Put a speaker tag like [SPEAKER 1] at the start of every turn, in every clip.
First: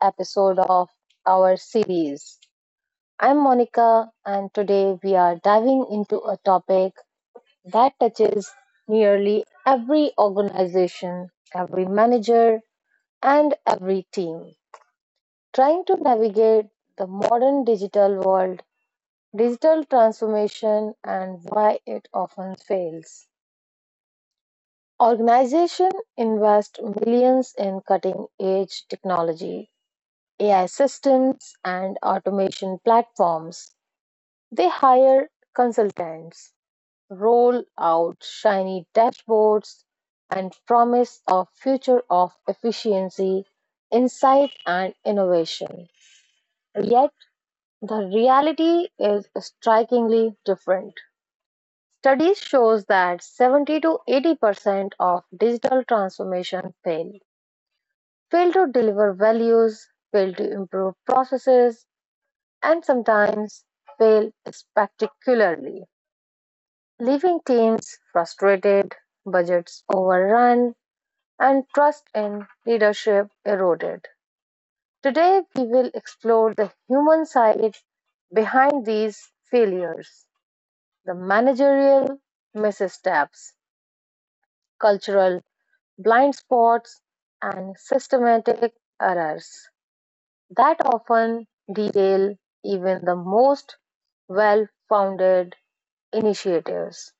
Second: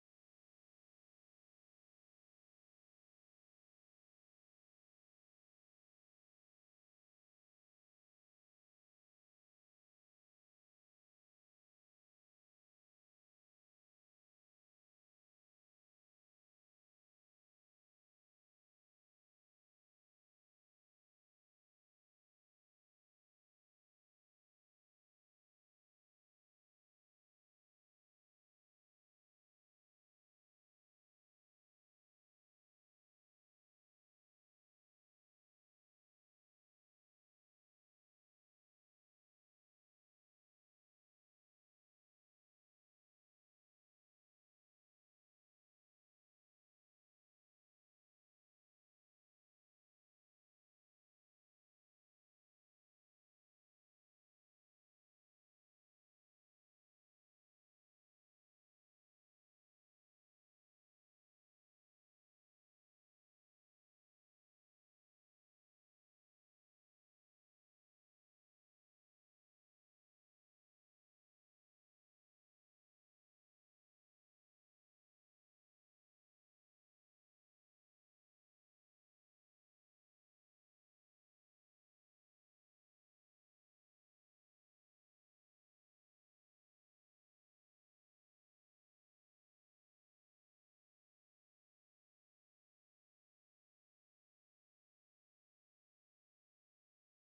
[SPEAKER 1] episode of our series. I'm Monica, and today we are diving into a topic that touches nearly every organization, every manager, and every team. Trying to navigate the modern digital world, digital transformation, and why it often fails. Organizations invest millions in cutting edge technology AI systems and automation platforms. They hire consultants, roll out shiny dashboards, and promise a future of efficiency, insight, and innovation. Yet, the reality is strikingly different. Studies shows that 70 to 80% of digital transformation fail. Fail to deliver values, fail to improve processes, and sometimes fail spectacularly, leaving teams frustrated, budgets overrun, and trust in leadership eroded. Today, we will explore the human side behind these failures, the managerial missteps, cultural blind spots, and systematic errors that often derail even the most well founded initiatives.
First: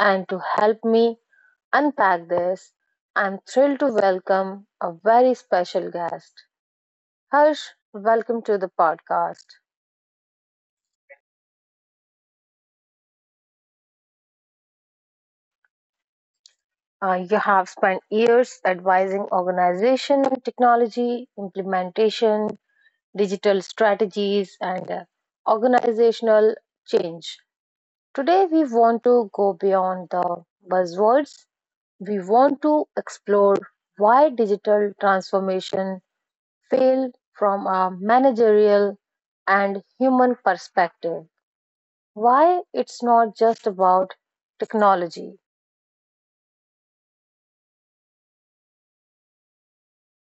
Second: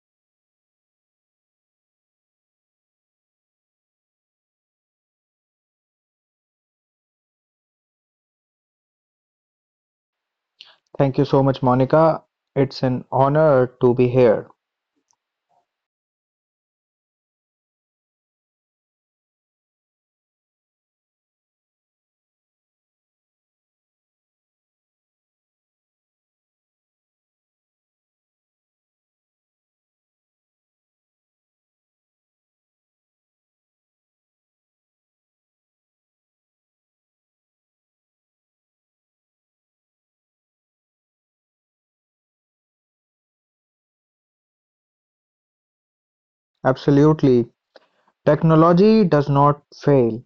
[SPEAKER 1] And to help me unpack this, I'm thrilled to welcome a very special guest. Harsh, welcome to the podcast.
[SPEAKER 2] Thank you so much, Monica. It's an honor to be here.
[SPEAKER 1] You have spent years advising organization on technology implementation, digital strategies, and organizational change. Today, we want to go beyond the buzzwords. We want to explore why digital transformation failed from a managerial and human perspective. Why it's not just about technology.
[SPEAKER 2] Absolutely. Technology does not fail.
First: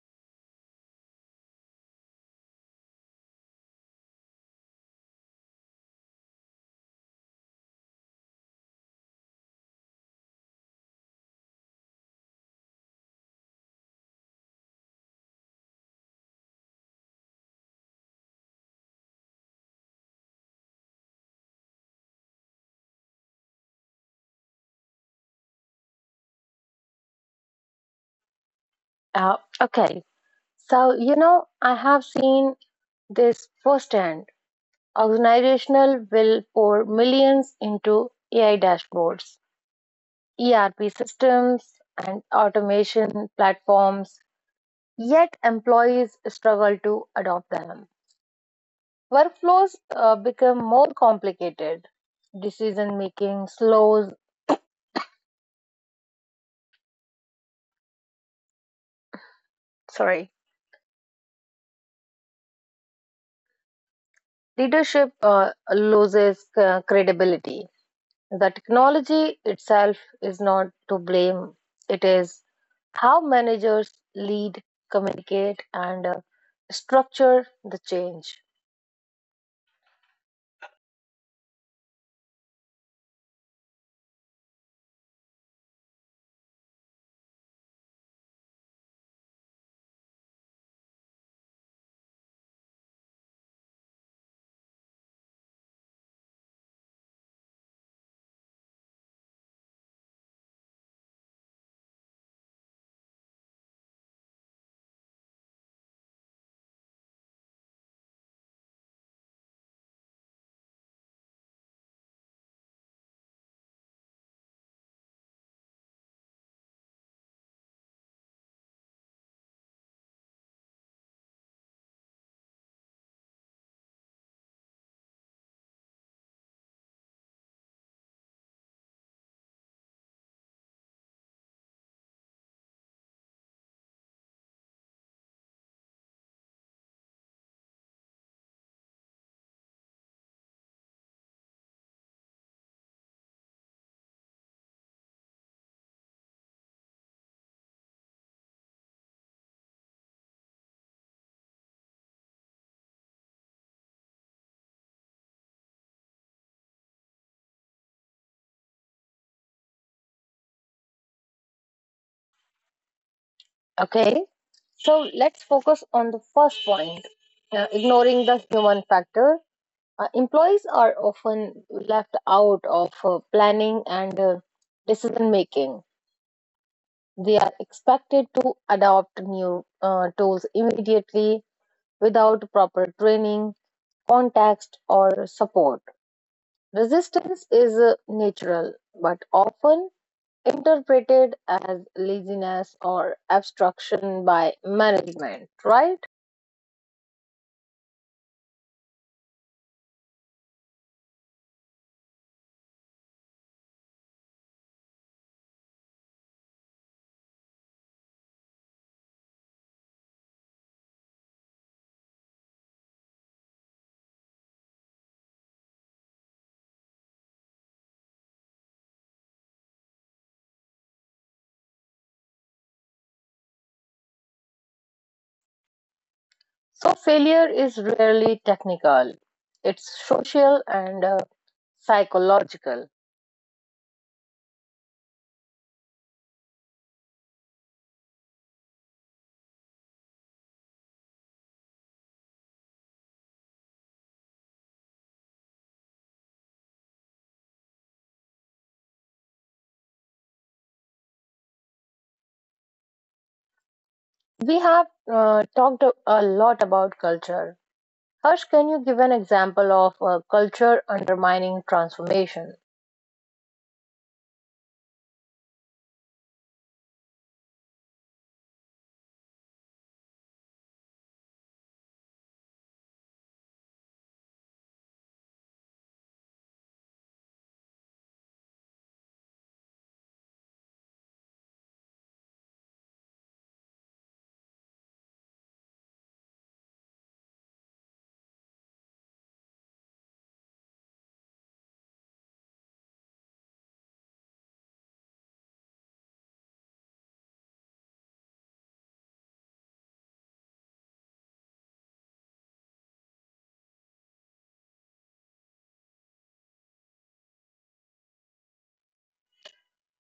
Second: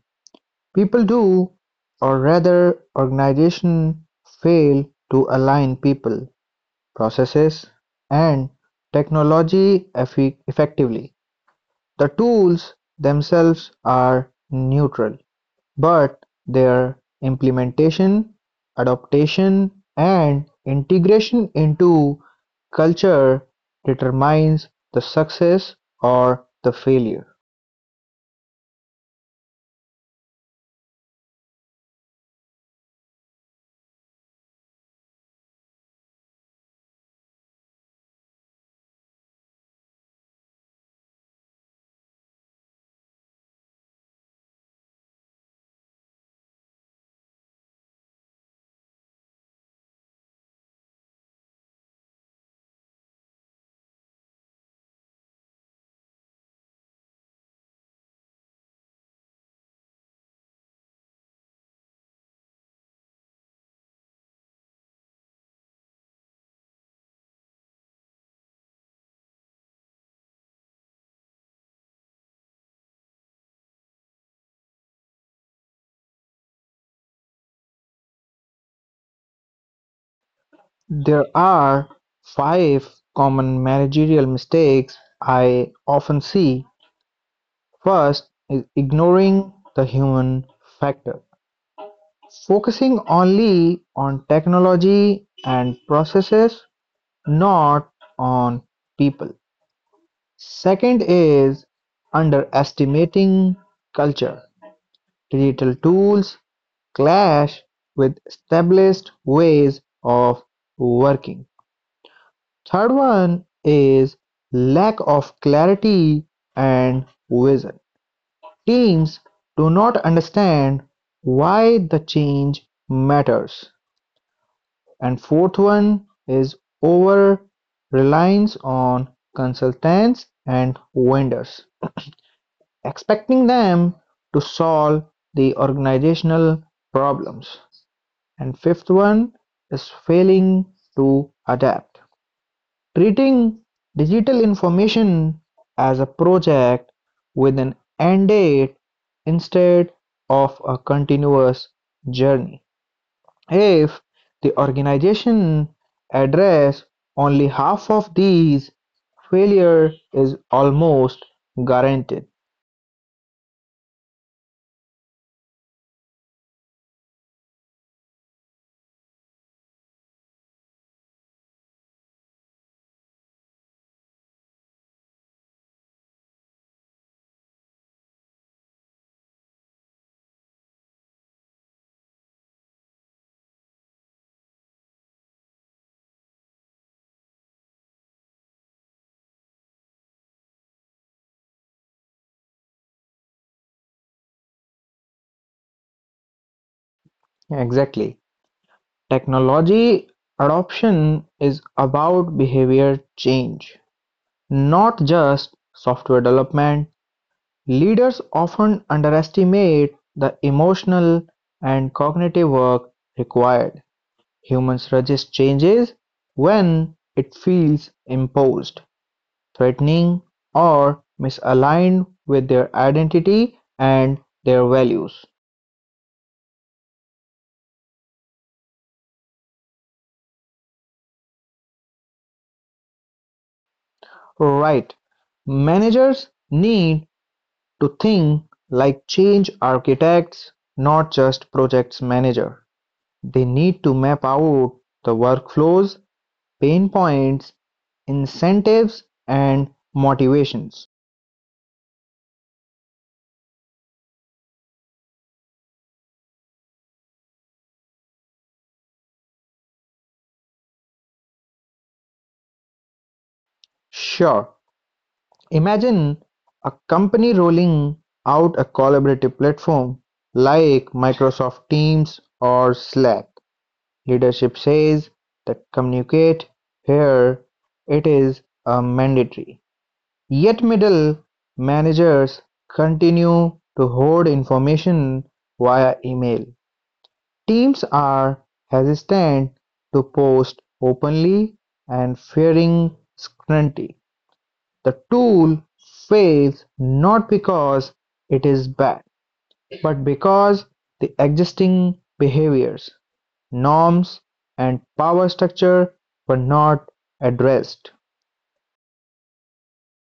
[SPEAKER 2] People do, or rather, organizations fail to align people, processes, and technology effectively. The tools themselves are neutral. But their implementation, adaptation, and integration into culture determines the success or the failure.
[SPEAKER 1] Uh, okay, so you know, I have seen this firsthand. Organizational will pour millions into AI dashboards, ERP systems, and automation platforms, yet employees struggle to adopt them. Workflows become more complicated. Decision making slows, sorry, leadership loses credibility. The technology itself is not to blame, it is how managers lead, communicate, and structure the change.
[SPEAKER 2] There are five common managerial mistakes I often see. First is ignoring the human factor. Focusing only on technology and processes, not on people. Second is underestimating culture; digital tools clash with established ways of working. Third one is lack of clarity and vision. Teams do not understand why the change matters. And fourth one is over reliance on consultants and vendors. Expecting them to solve the organizational problems, and fifth one is failing to adapt. Treating digital information as a project with an end date instead of a continuous journey. If the organization address only half of these, failure is almost guaranteed.
[SPEAKER 1] Okay, so let's focus on the first point, ignoring the human factor. Employees are often left out of planning and decision making. They are expected to adopt new tools immediately without proper training, context, or support. Resistance is natural but often interpreted as laziness or obstruction by management, right?
[SPEAKER 2] Exactly. Technology adoption is about behavior change, not just software development. Leaders often underestimate the emotional and cognitive work required. Humans resist changes when it feels imposed, threatening, or misaligned with their identity and their values.
[SPEAKER 1] So, failure is rarely technical, it's social and psychological.
[SPEAKER 2] Right. Managers need to think like change architects, not just projects manager. They need to map out the workflows, pain points, incentives, and motivations.
[SPEAKER 1] We have talked a lot about culture. Harsh, can you give an example of culture undermining transformation?
[SPEAKER 2] Sure, imagine a company rolling out a collaborative platform like Microsoft Teams or Slack. Leadership says that communicate here, it is a mandatory. Yet middle managers continue to hoard information via email; teams are hesitant to post openly and fearing scrutiny. The tool fails not because it is bad, but because the existing behaviors, norms, and power structure were not addressed.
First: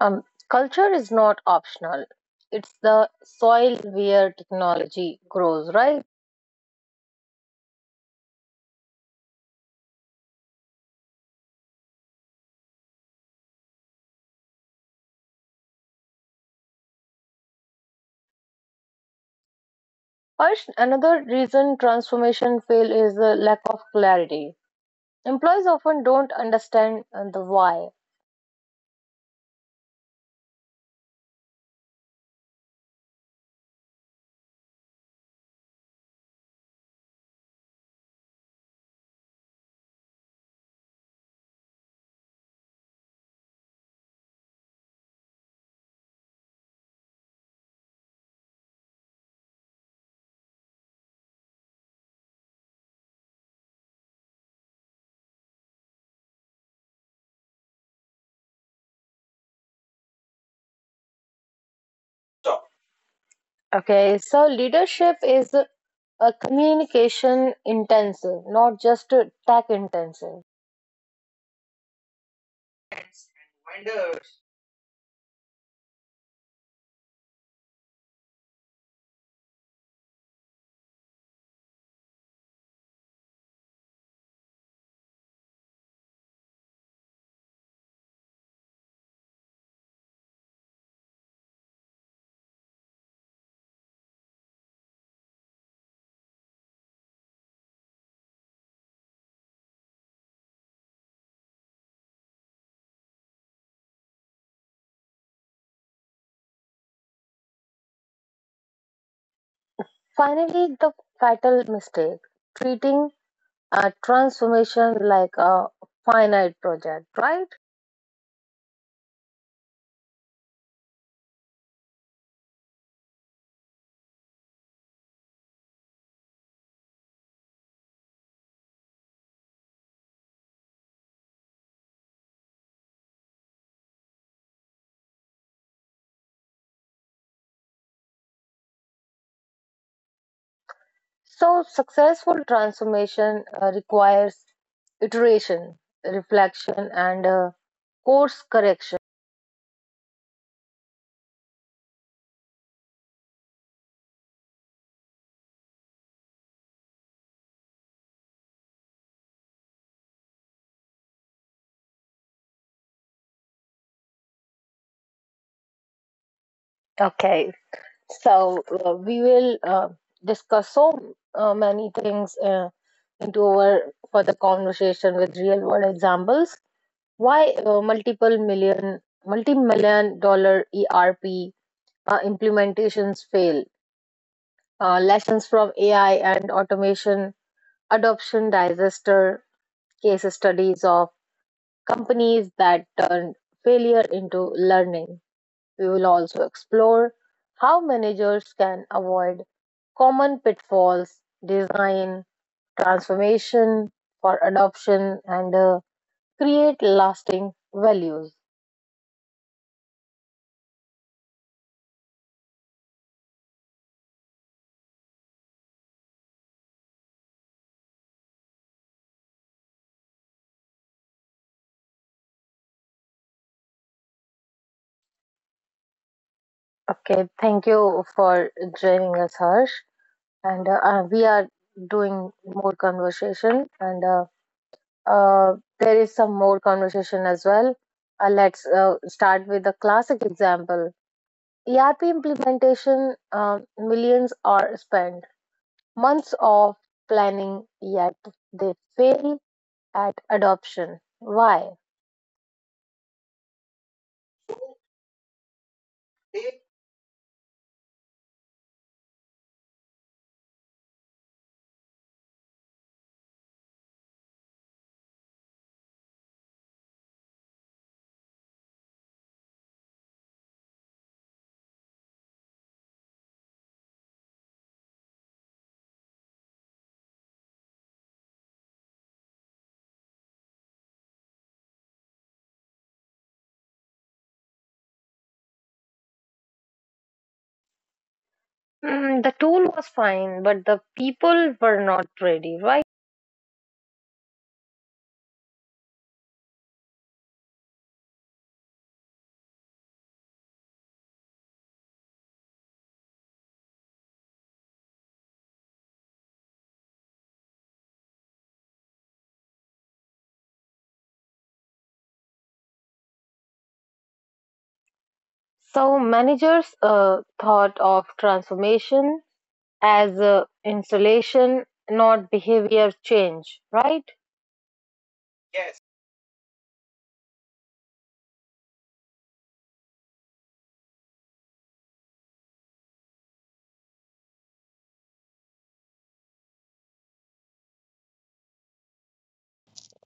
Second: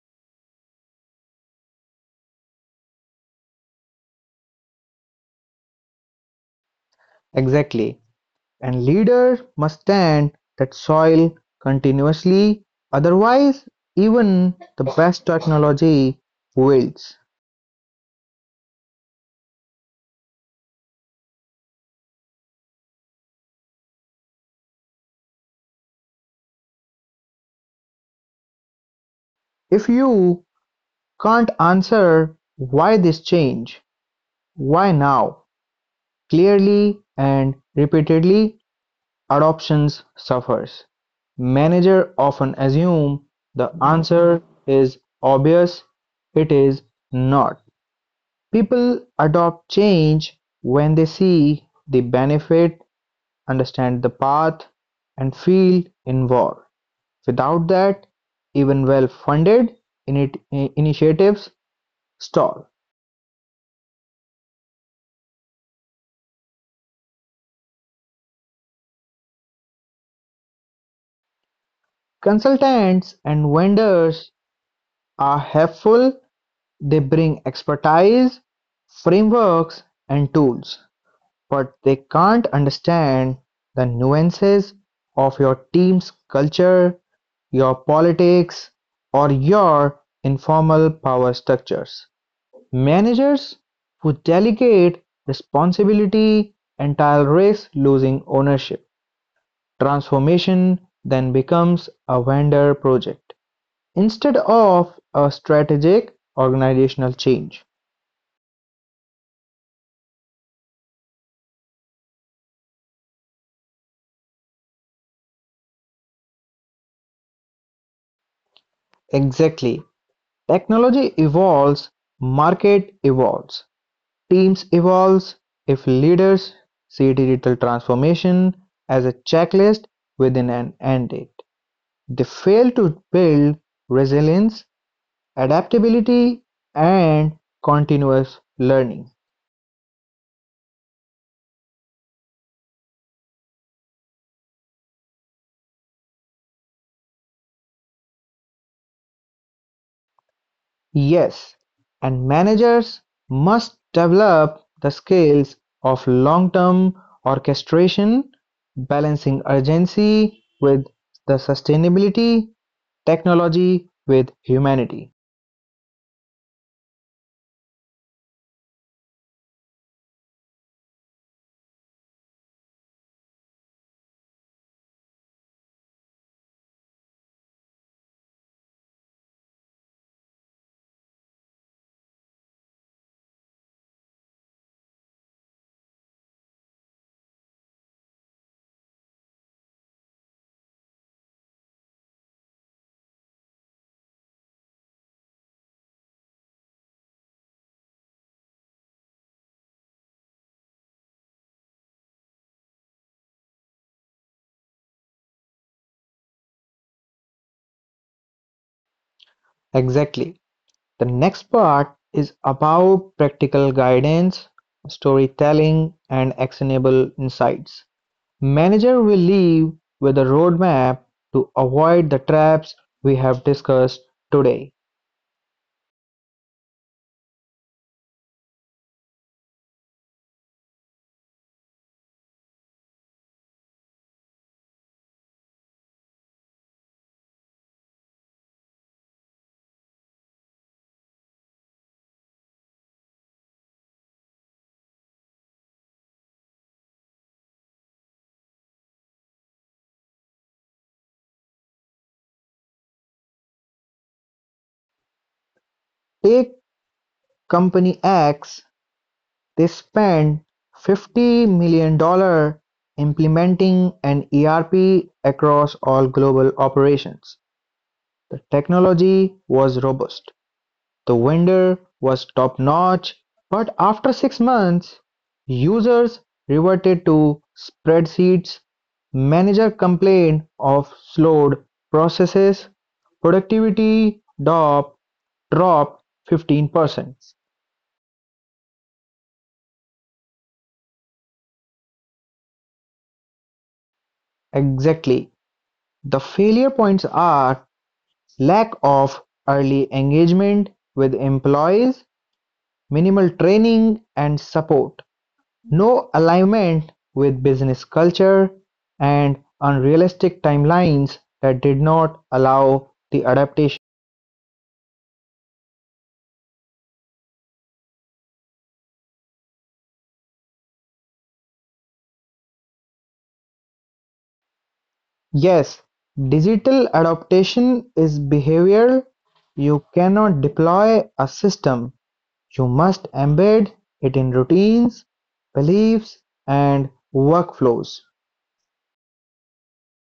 [SPEAKER 1] Um, Culture is not optional, it's the soil where technology grows, right?
[SPEAKER 2] Exactly. And leaders must tend that soil continuously, otherwise even the best technology fails.
[SPEAKER 1] Harsh, another reason transformation fail is the lack of clarity. Employees often don't understand the why.
[SPEAKER 2] If you can't answer why this change, why now, clearly and repeatedly, adoptions suffers. Manager often assume the answer is obvious. It is not. People adopt change when they see the benefit, understand the path and feel in war; without that, even well-funded initiatives stall.
[SPEAKER 1] Okay, so leadership is a communication intensive, not just tech intensive.
[SPEAKER 2] Consultants and vendors are helpful. They bring expertise, frameworks, and tools, but they can't understand the nuances of your team's culture, your politics, or your informal power structures. Managers who delegate responsibility entire risk losing ownership; transformation then becomes a vendor project, instead of a strategic organizational change.
[SPEAKER 1] Finally, the fatal mistake treating a transformation like a finite project, right?
[SPEAKER 2] Exactly. Technology evolves, market evolves, teams evolves. If leaders see digital transformation as a checklist within an end date, they fail to build resilience, adaptability, and continuous learning.
[SPEAKER 1] So, successful transformation requires iteration, reflection, and course correction.
[SPEAKER 2] Yes, and managers must develop the skills of long-term orchestration, balancing urgency with the sustainability, technology with humanity.
[SPEAKER 1] Okay, so we will discuss so many things into our further conversation with real world examples. Why multiple million, multi million dollar ERP implementations fail, lessons from AI and automation, adoption disaster, case studies of companies that turned failure into learning. We will also explore how managers can avoid common pitfalls, design, transformation for adoption, and create lasting values.
[SPEAKER 2] Exactly. The next part is about practical guidance, storytelling, and actionable insights. Manager will leave with a roadmap to avoid the traps we have discussed today.
[SPEAKER 1] Okay, thank you for joining us, Harsh. And we are doing more conversation and there is some more conversation as well. Let's start with a classic example, erp implementation. Millions are spent, months of planning, yet they fail at adoption. Why?
[SPEAKER 2] Take company X. They spend $50 million dollars implementing an ERP across all global operations. The technology was robust. The vendor was top-notch, but after 6 months, users reverted to spreadsheets, managers complained of slowed processes, productivity drop dropped 15%.
[SPEAKER 1] Mm, the tool was fine, but the people were not ready, right?
[SPEAKER 2] Exactly. The failure points are lack of early engagement with employees, minimal training and support. No alignment with business culture, and unrealistic timelines that did not allow the adaptation.
[SPEAKER 1] So managers thought of transformation as insulation, not behavior change, right? Yes.
[SPEAKER 2] Yes, digital adaptation is behavioral. You cannot deploy a system. You must embed it in routines, beliefs, and workflows.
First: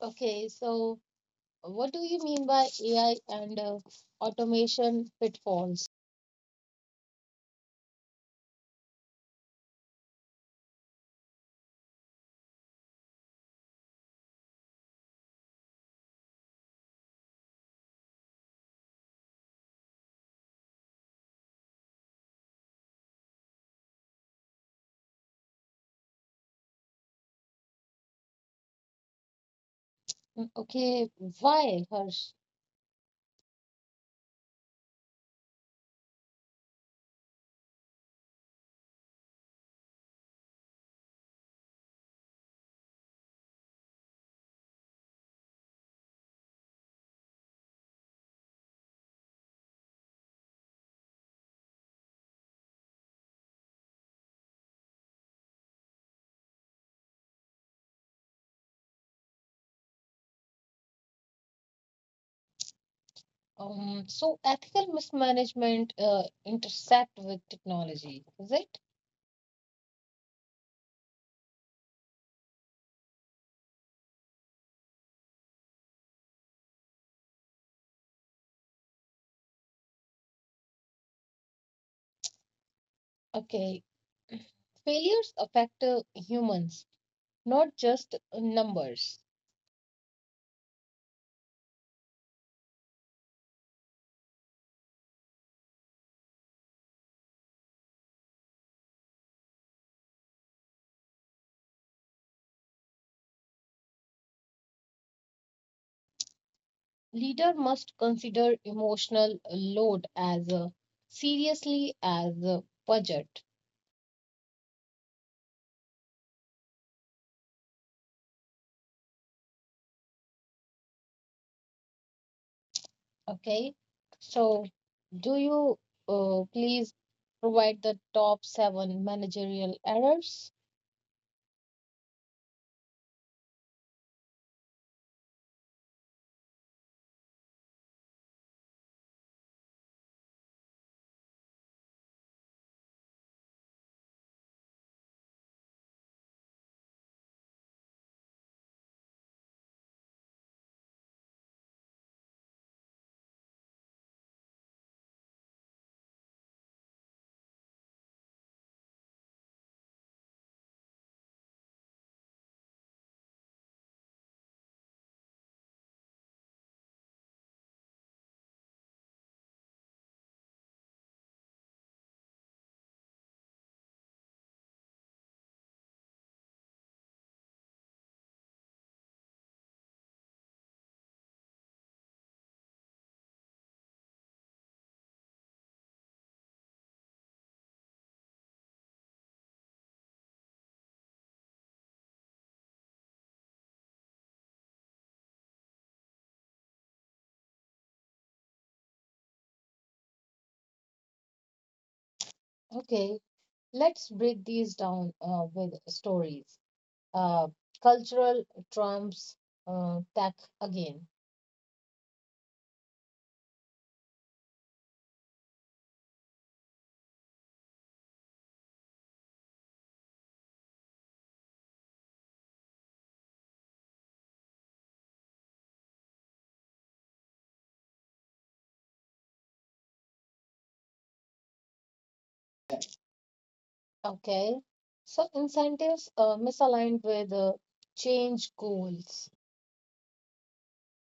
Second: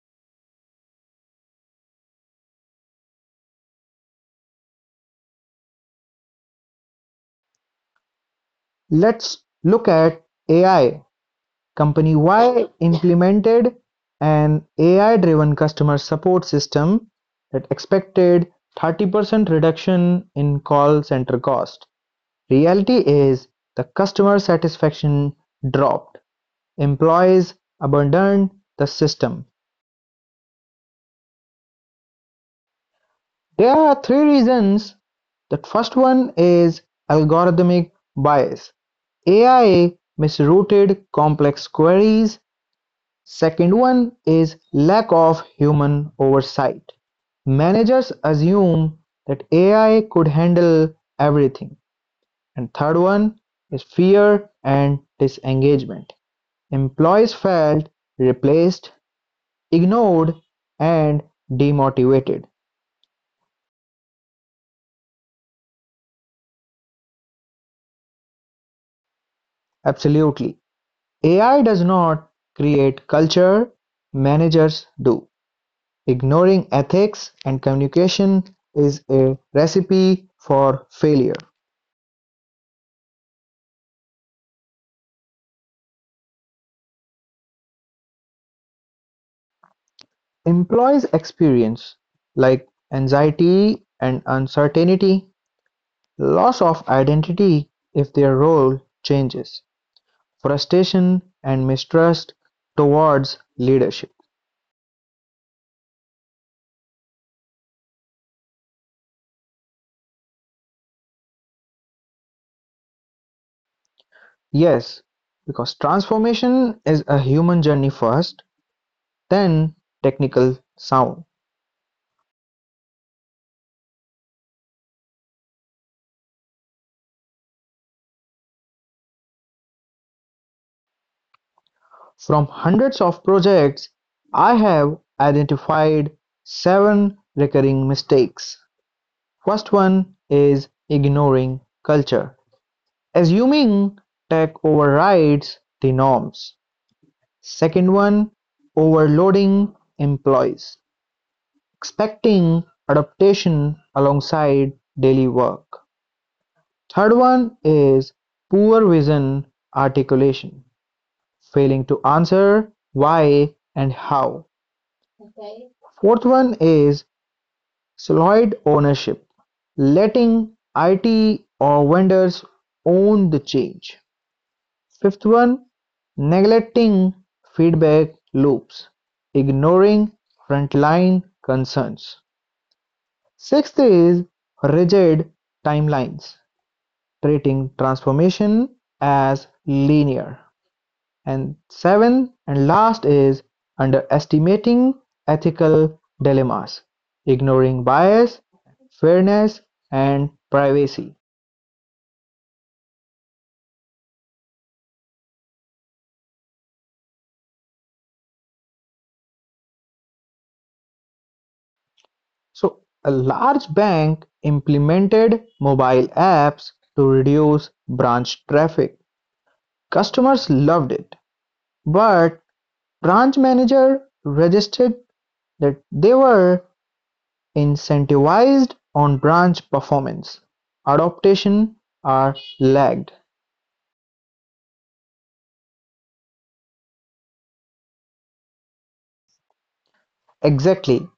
[SPEAKER 1] Okay, so what do you mean by AI and automation pitfalls?
[SPEAKER 2] Let's look at AI. Company Y implemented an AI-driven customer support system that expected 30% reduction in call center cost. Reality is the customer satisfaction dropped. Employees abandoned the system.
[SPEAKER 1] Mm. Okay, why, Harsh?
[SPEAKER 2] There are three reasons. The first one is algorithmic bias. AI misrouted complex queries. Second one is lack of human oversight: managers assume that AI could handle everything. And third one is fear and disengagement: employees felt replaced, ignored, and demotivated.
[SPEAKER 1] So ethical mismanagement intersect with technology, is it?
[SPEAKER 2] Absolutely. AI does not create culture, managers do. Ignoring ethics and communication is a recipe for failure.
[SPEAKER 1] Okay, failures affect humans, not just numbers.
[SPEAKER 2] Employees experience, like anxiety and uncertainty, loss of identity if their role changes, frustration and mistrust towards leadership.
[SPEAKER 1] Leader must consider emotional load as seriously as budget.
[SPEAKER 2] Yes, because transformation is a human journey first, then technical sound.
[SPEAKER 1] Okay, so do you please provide the top 7 managerial errors?
[SPEAKER 2] From hundreds of projects, I have identified seven recurring mistakes. First one is ignoring culture. Assuming tech overrides the norms; second one, overloading employees, expecting adaptation alongside daily work; third one is poor vision articulation, failing to answer why and how; fourth one is siloed ownership, letting IT or vendors own the change. Fifth one, neglecting feedback loops, ignoring frontline concerns. Sixth is rigid timelines, treating transformation as linear. And seventh and last is underestimating ethical dilemmas, ignoring bias, fairness, and privacy.
[SPEAKER 1] Okay, let's break these down with stories. Uh, Cultural trumps tech again.
[SPEAKER 2] So a large bank implemented mobile apps to reduce branch traffic. Customers loved it, but branch manager registered that they were incentivized on branch performance. Adoption are lagged.
[SPEAKER 1] Okay, so incentives misaligned with change goals.
[SPEAKER 2] Exactly.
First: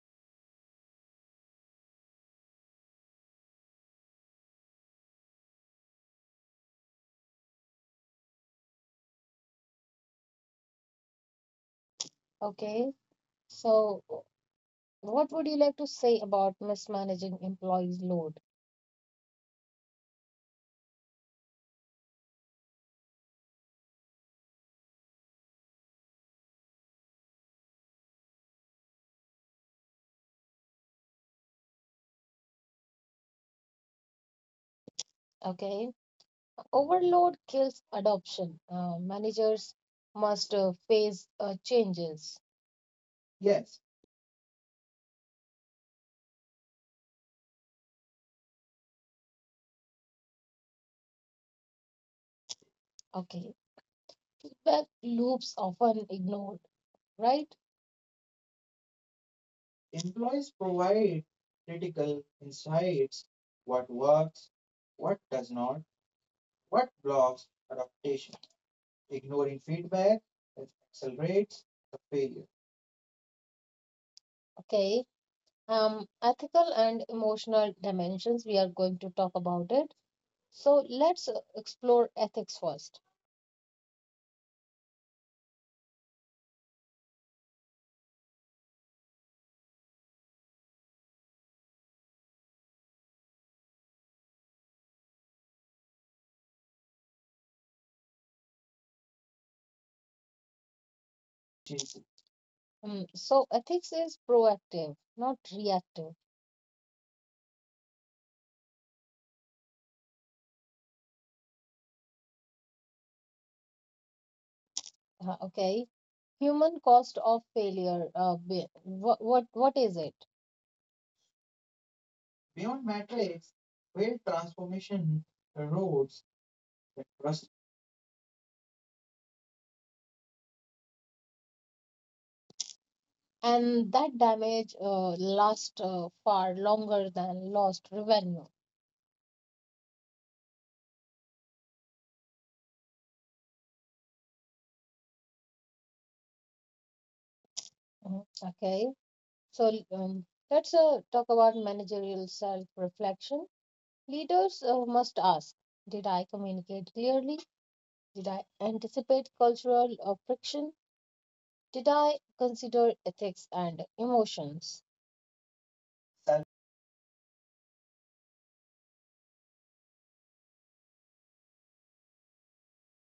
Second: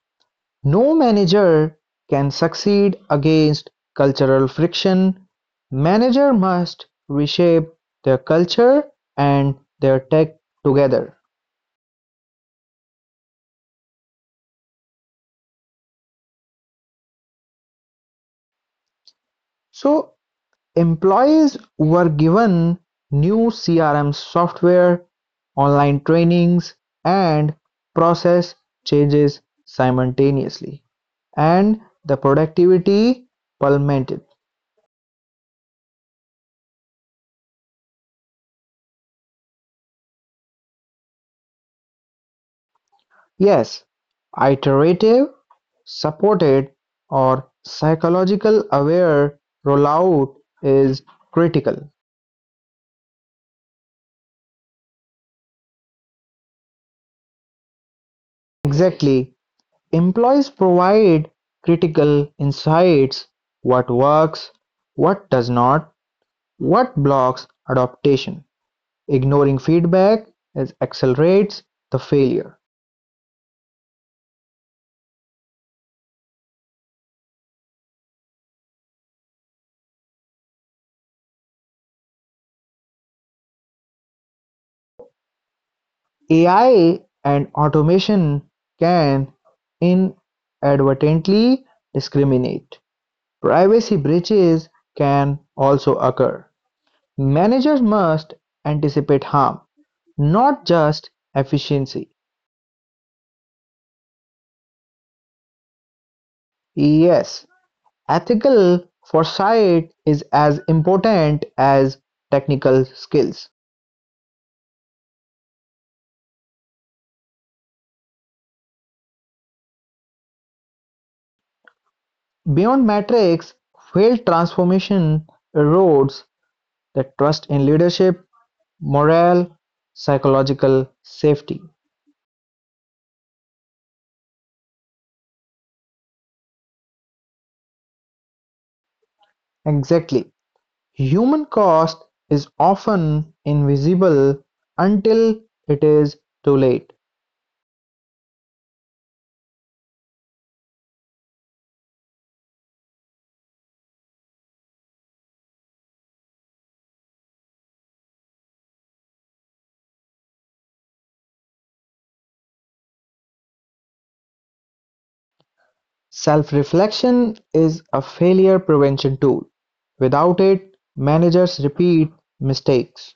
[SPEAKER 2] No manager can succeed against cultural friction; manager must reshape their culture and their tech together.
[SPEAKER 1] Okay, so what would you like to say about mismanaging employees' load?
[SPEAKER 2] So employees were given new CRM software, online trainings, and process changes simultaneously, and the productivity plummeted.
[SPEAKER 1] Okay. Overload kills adoption. Managers must face changes. Yes.
[SPEAKER 2] Yes, iterative, supported or psychological-aware rollout is critical.
[SPEAKER 1] Okay. Feedback loops often ignored, right?
[SPEAKER 2] Exactly, employees
[SPEAKER 1] Employees provide
[SPEAKER 2] provide
[SPEAKER 1] critical
[SPEAKER 2] critical
[SPEAKER 1] insights,
[SPEAKER 2] insights: what
[SPEAKER 1] what works,
[SPEAKER 2] works,
[SPEAKER 1] what
[SPEAKER 2] what does
[SPEAKER 1] does not,
[SPEAKER 2] not,
[SPEAKER 1] what
[SPEAKER 2] what
[SPEAKER 1] blocks
[SPEAKER 2] blocks
[SPEAKER 1] adaptation.
[SPEAKER 2] adaptation. Ignoring
[SPEAKER 1] Ignoring feedback
[SPEAKER 2] feedback is accelerates
[SPEAKER 1] accelerates the
[SPEAKER 2] the
[SPEAKER 1] failure.
[SPEAKER 2] failure.
[SPEAKER 1] Okay. Ethical and emotional dimensions, we are going to talk about it. So let's explore ethics first.
[SPEAKER 2] AI and automation can inadvertently discriminate. Privacy breaches can also occur. Managers must anticipate harm, not just efficiency.
[SPEAKER 1] Mm, so ethics is proactive, not reactive.
[SPEAKER 2] Yes, ethical foresight is as important as technical skills.
[SPEAKER 1] Okay, human cost of failure. What is it? Beyond
[SPEAKER 2] Beyond
[SPEAKER 1] metrics,
[SPEAKER 2] metrics,
[SPEAKER 1] where
[SPEAKER 2] failed
[SPEAKER 1] transformation
[SPEAKER 2] transformation erodes
[SPEAKER 1] roads
[SPEAKER 2] the trust
[SPEAKER 1] rust.
[SPEAKER 2] in leadership, morale, psychological safety.
[SPEAKER 1] And that damage lasts far longer than lost revenue.
[SPEAKER 2] Exactly. Human cost is often invisible until it is too late.
[SPEAKER 1] Mhm. Okay, so let's talk about managerial self-reflection. Leaders must ask: Did I communicate clearly? Did I anticipate cultural friction? Did I consider ethics and emotions? Self-.
[SPEAKER 2] Self-reflection is a failure prevention tool; without it, managers repeat mistakes.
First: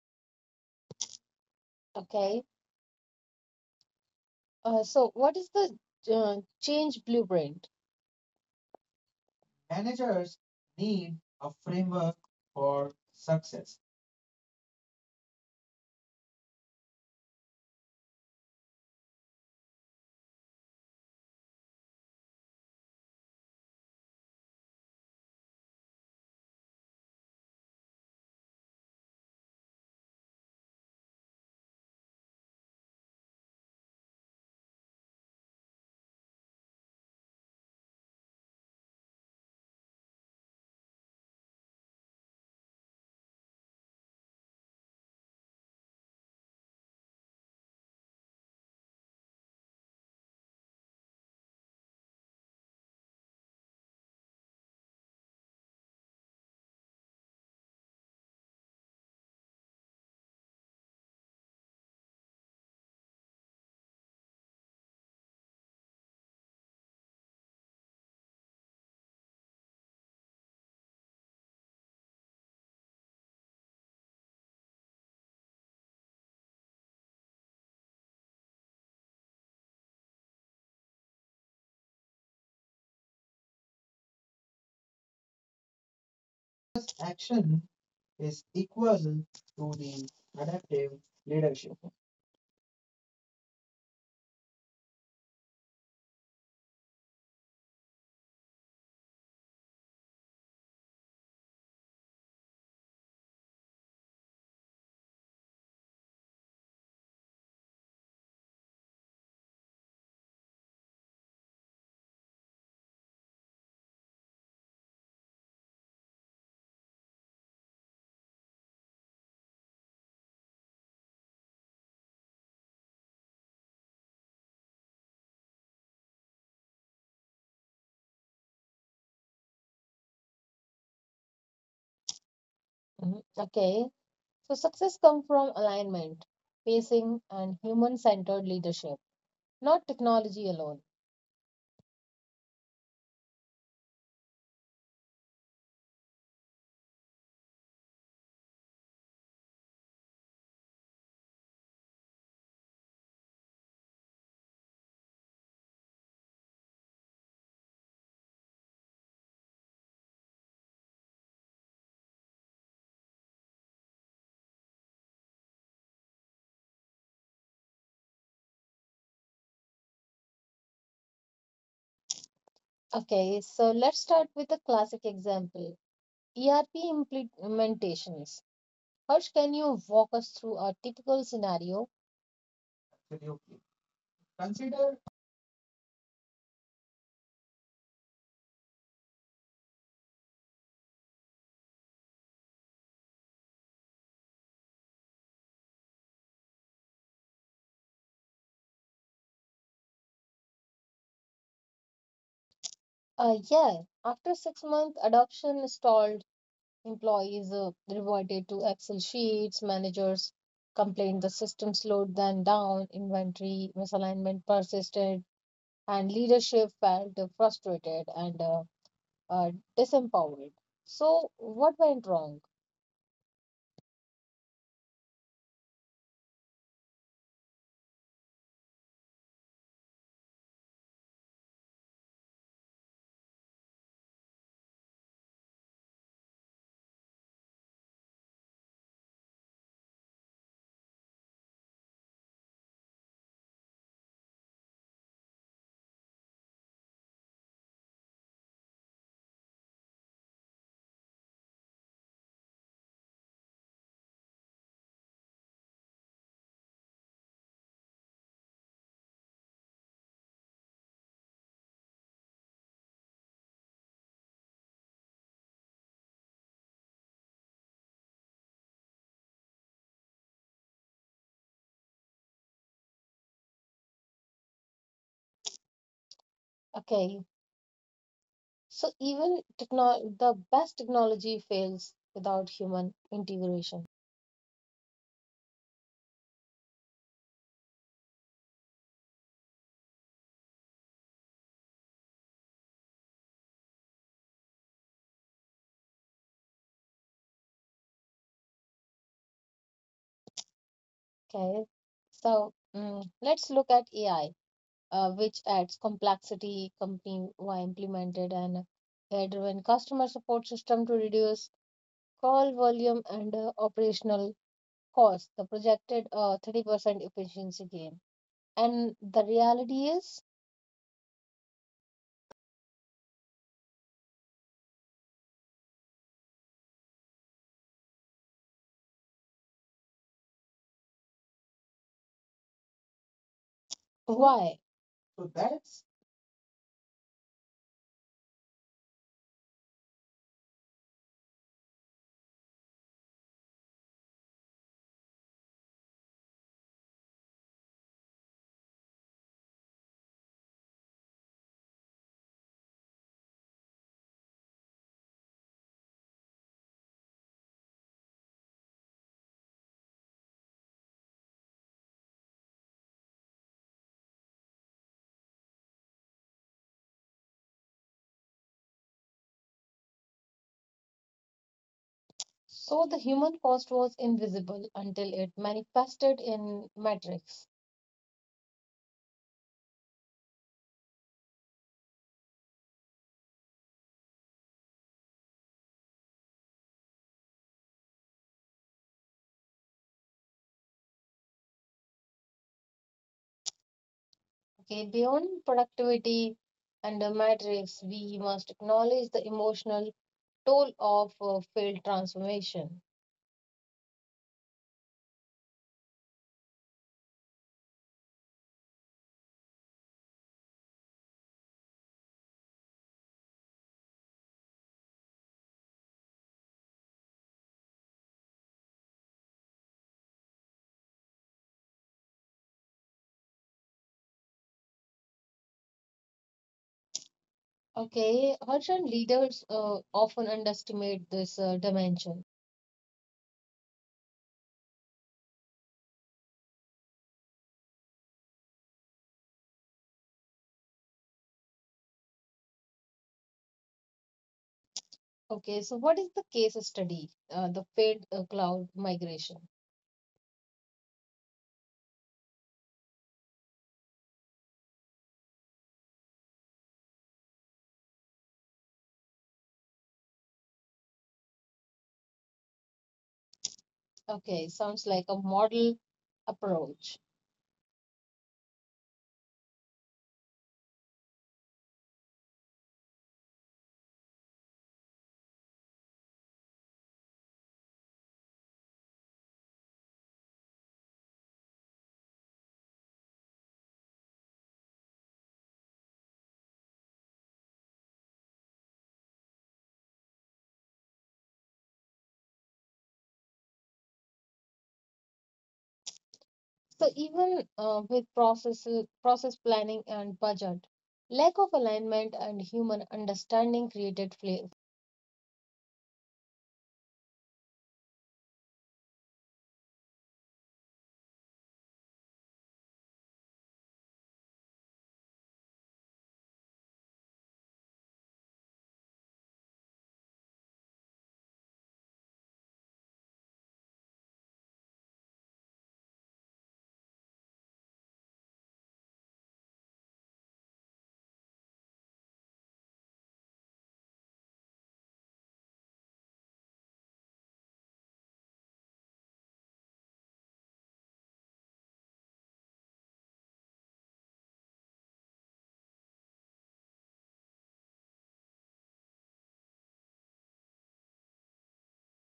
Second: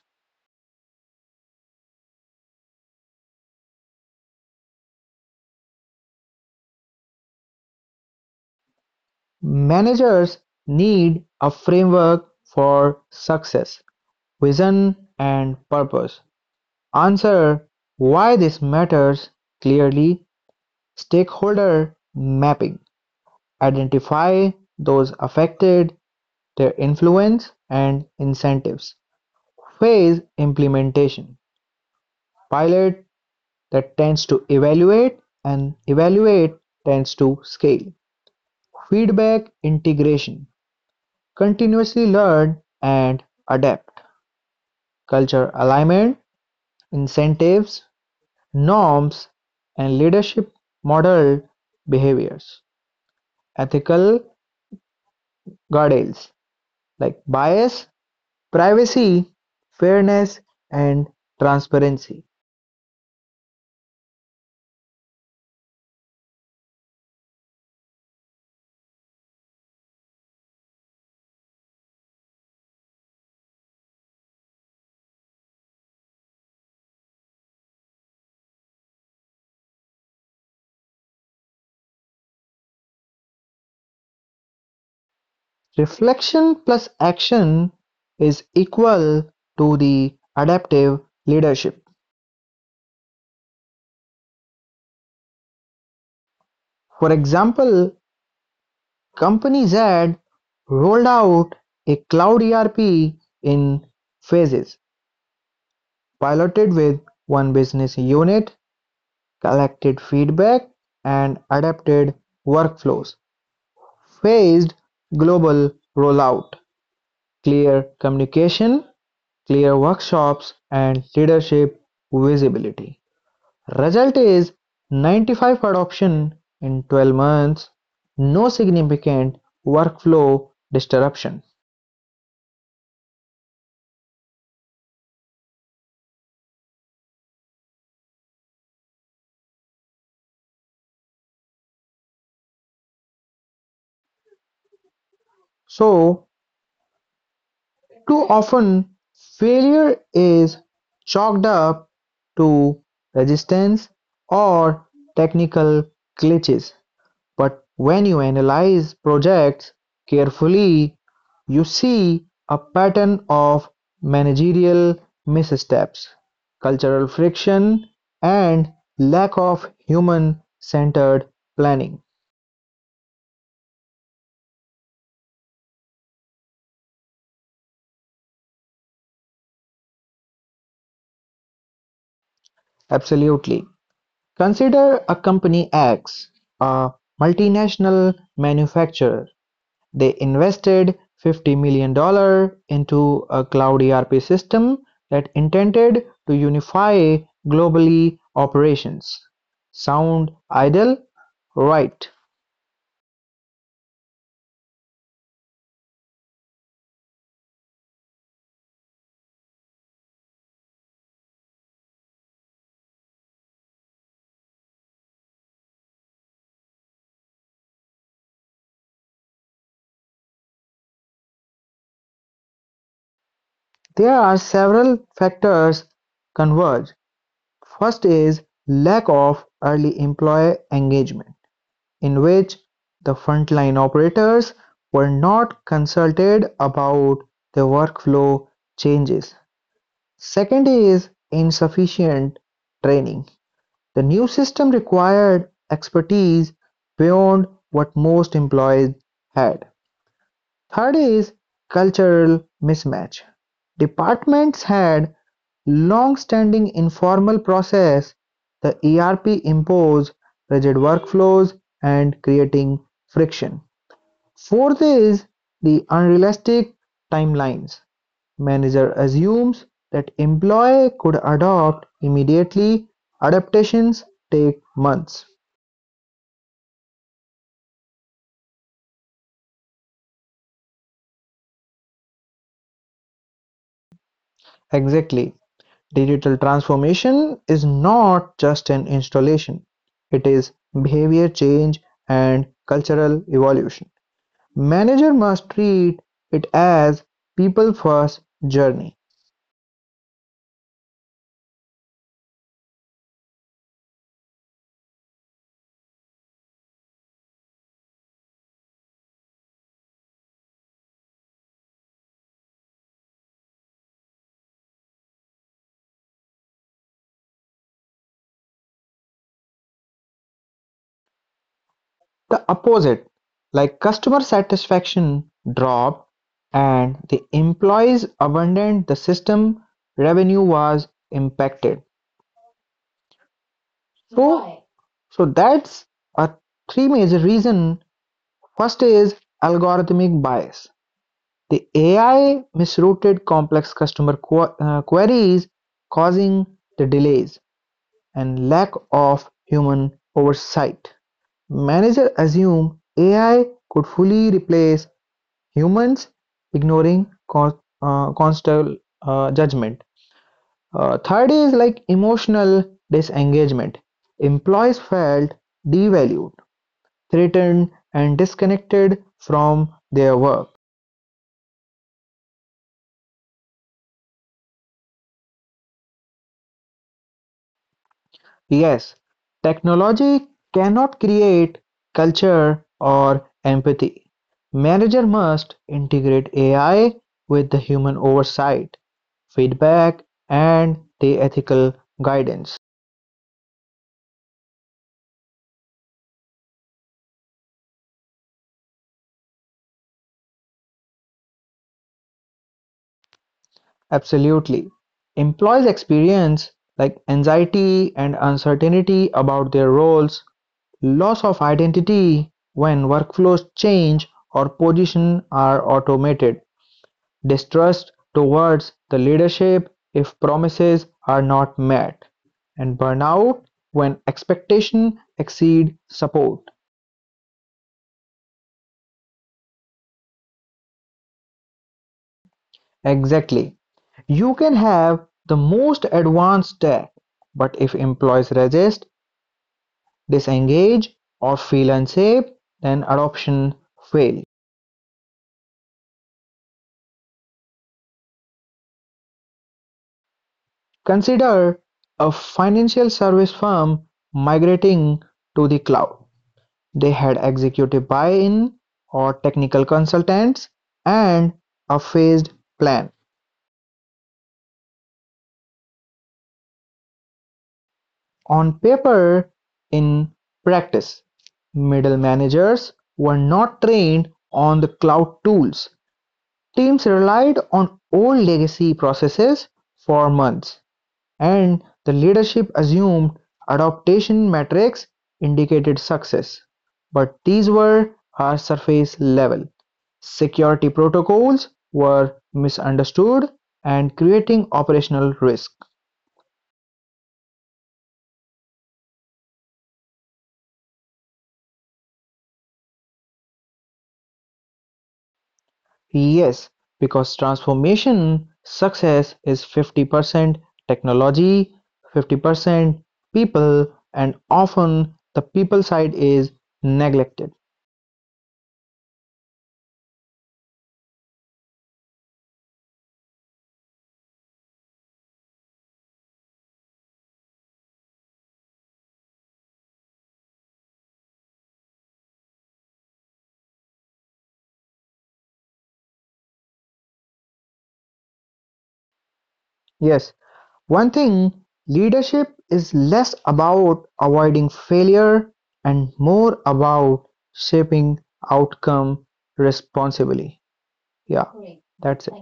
[SPEAKER 1] Okay, so what is the change blueprint? Managers
[SPEAKER 2] Managers
[SPEAKER 1] need
[SPEAKER 2] need a
[SPEAKER 1] a framework
[SPEAKER 2] framework
[SPEAKER 1] for
[SPEAKER 2] for
[SPEAKER 1] success.
[SPEAKER 2] success, vision and purpose. Answer why this matters clearly. Stakeholder mapping. Identify those affected, their influence and incentives. Phase implementation. Pilot that tends to evaluate, and evaluate tends to scale. Feedback integration, continuously learn and adapt. Culture alignment, incentives, norms, and leadership model behaviors. Ethical guardrails like bias, privacy, fairness, and transparency. Reflection plus
[SPEAKER 1] Just action
[SPEAKER 2] action is
[SPEAKER 1] is equal
[SPEAKER 2] equal
[SPEAKER 1] to
[SPEAKER 2] to
[SPEAKER 1] the
[SPEAKER 2] the adaptive
[SPEAKER 1] adaptive leadership.
[SPEAKER 2] leadership. For example, Company Z rolled out a cloud ERP in phases, piloted with one business unit, collected feedback, and adapted workflows. Phased global rollout, clear communication, clear workshops, and leadership visibility. Result is 95 adoption in 12 months, no significant workflow disruption.
[SPEAKER 1] Mhm. Okay, so success comes from alignment, pacing, and human centered leadership, not technology alone.
[SPEAKER 2] So, too often, failure is chalked up to resistance or technical glitches. But when you analyze projects carefully, you see a pattern of managerial missteps, cultural friction, and lack of human centered planning.
[SPEAKER 1] Okay, so let's start with a classic example, ERP implementations. Harsh, can you walk us through a typical scenario? Absolutely.
[SPEAKER 2] Absolutely. Consider
[SPEAKER 1] Consider
[SPEAKER 2] a company X, a multinational manufacturer. They invested $50 million into a cloud ERP system that intended to unify globally operations. Sound ideal? Right.
[SPEAKER 1] yeah, after 6 month adoption stalled, employees reverted to Excel sheets, managers complained the system slowed them down, inventory misalignment persisted, and leadership felt frustrated and uh, disempowered. So, what went wrong?
[SPEAKER 2] There are several factors converge. First is lack of early employee engagement, in which the frontline operators were not consulted about the workflow changes. Second is insufficient training. The new system required expertise beyond what most employees had. Third is cultural mismatch: departments had long-standing informal process, the ERP impose rigid workflows and creating friction. Fourth is the unrealistic timelines. Manager assumes that employee could adopt immediately. Adaptations take months.
[SPEAKER 1] Okay, so even the best technology fails without human integration.
[SPEAKER 2] Exactly. Digital transformation is not just an installation, it is behavior change and cultural evolution. Manager must treat it as people first journey.
[SPEAKER 1] Okay, so mm, let's look at AI, which adds complexity. Company were implemented and AI-driven customer support system to reduce call volume and operational cost. The projected 30% efficiency gain. And the reality is
[SPEAKER 2] The opposite, like customer satisfaction drop and the employees abandoned the system, revenue was impacted. So,
[SPEAKER 1] why?
[SPEAKER 2] so
[SPEAKER 1] So
[SPEAKER 2] that's
[SPEAKER 1] that's
[SPEAKER 2] a three major reason. First is algorithmic bias. The AI misrouted complex customer queries, causing the delays and lack of human oversight. Managers assumed AI could fully replace humans, ignoring constant judgment. Third is like emotional disengagement. Employees felt devalued, threatened, and disconnected from their work.
[SPEAKER 1] so the human cost was invisible until it manifested in metrics.
[SPEAKER 2] Yes, technology cannot create culture or empathy. Manager must integrate AI with the human oversight, feedback, and the ethical guidance.
[SPEAKER 1] Okay, beyond productivity and the metrics, we must acknowledge the emotional toll of failed transformation.
[SPEAKER 2] Absolutely. Employees experience like anxiety and uncertainty about their roles, loss of identity when workflows change or positions are automated, distrust towards the leadership if promises are not met, and burnout when expectations exceed support.
[SPEAKER 1] Okay, Harshan, leaders often underestimate this dimension.
[SPEAKER 2] Exactly. You can have the most advanced tech, but if employees resist, disengage, or feel unsafe, then adoption fails.
[SPEAKER 1] Okay, so what is the case study? The failed cloud migration.
[SPEAKER 2] Consider a financial service firm migrating to the cloud. They had executive buy-in, or technical consultants, and a phased plan
[SPEAKER 1] Okay, sounds like a model approach.
[SPEAKER 2] on paper; in practice, middle managers were not trained on the cloud tools. Teams relied on old legacy processes for months. And the leadership assumed adaptation metrics indicated success, but these were at surface level. Security protocols were misunderstood and creating operational risk.
[SPEAKER 1] So even with process planning and budget, lack of alignment and human understanding created fla.
[SPEAKER 2] Yes, because transformation success is 50% technology, 50% people, and often the people side is neglected. Yes, one thing leadership is less about avoiding failure and more about shaping outcome responsibly. Yeah, that's it.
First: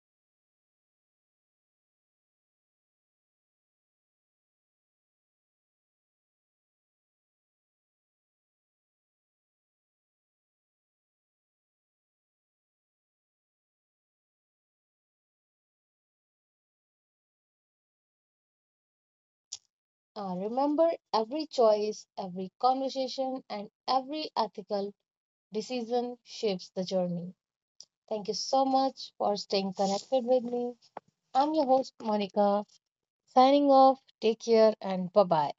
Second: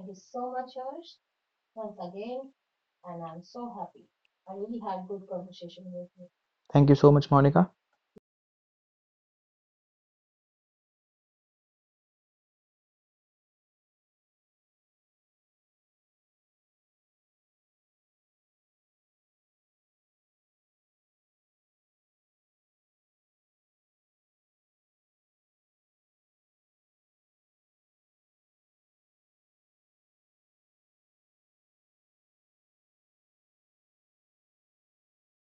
[SPEAKER 2] Thank you so much, Monica.
[SPEAKER 1] Remember, every choice, every conversation, and every ethical decision shapes the journey. Thank you so much for staying connected with me. I'm your host, Monica, signing off. Take care and bye bye.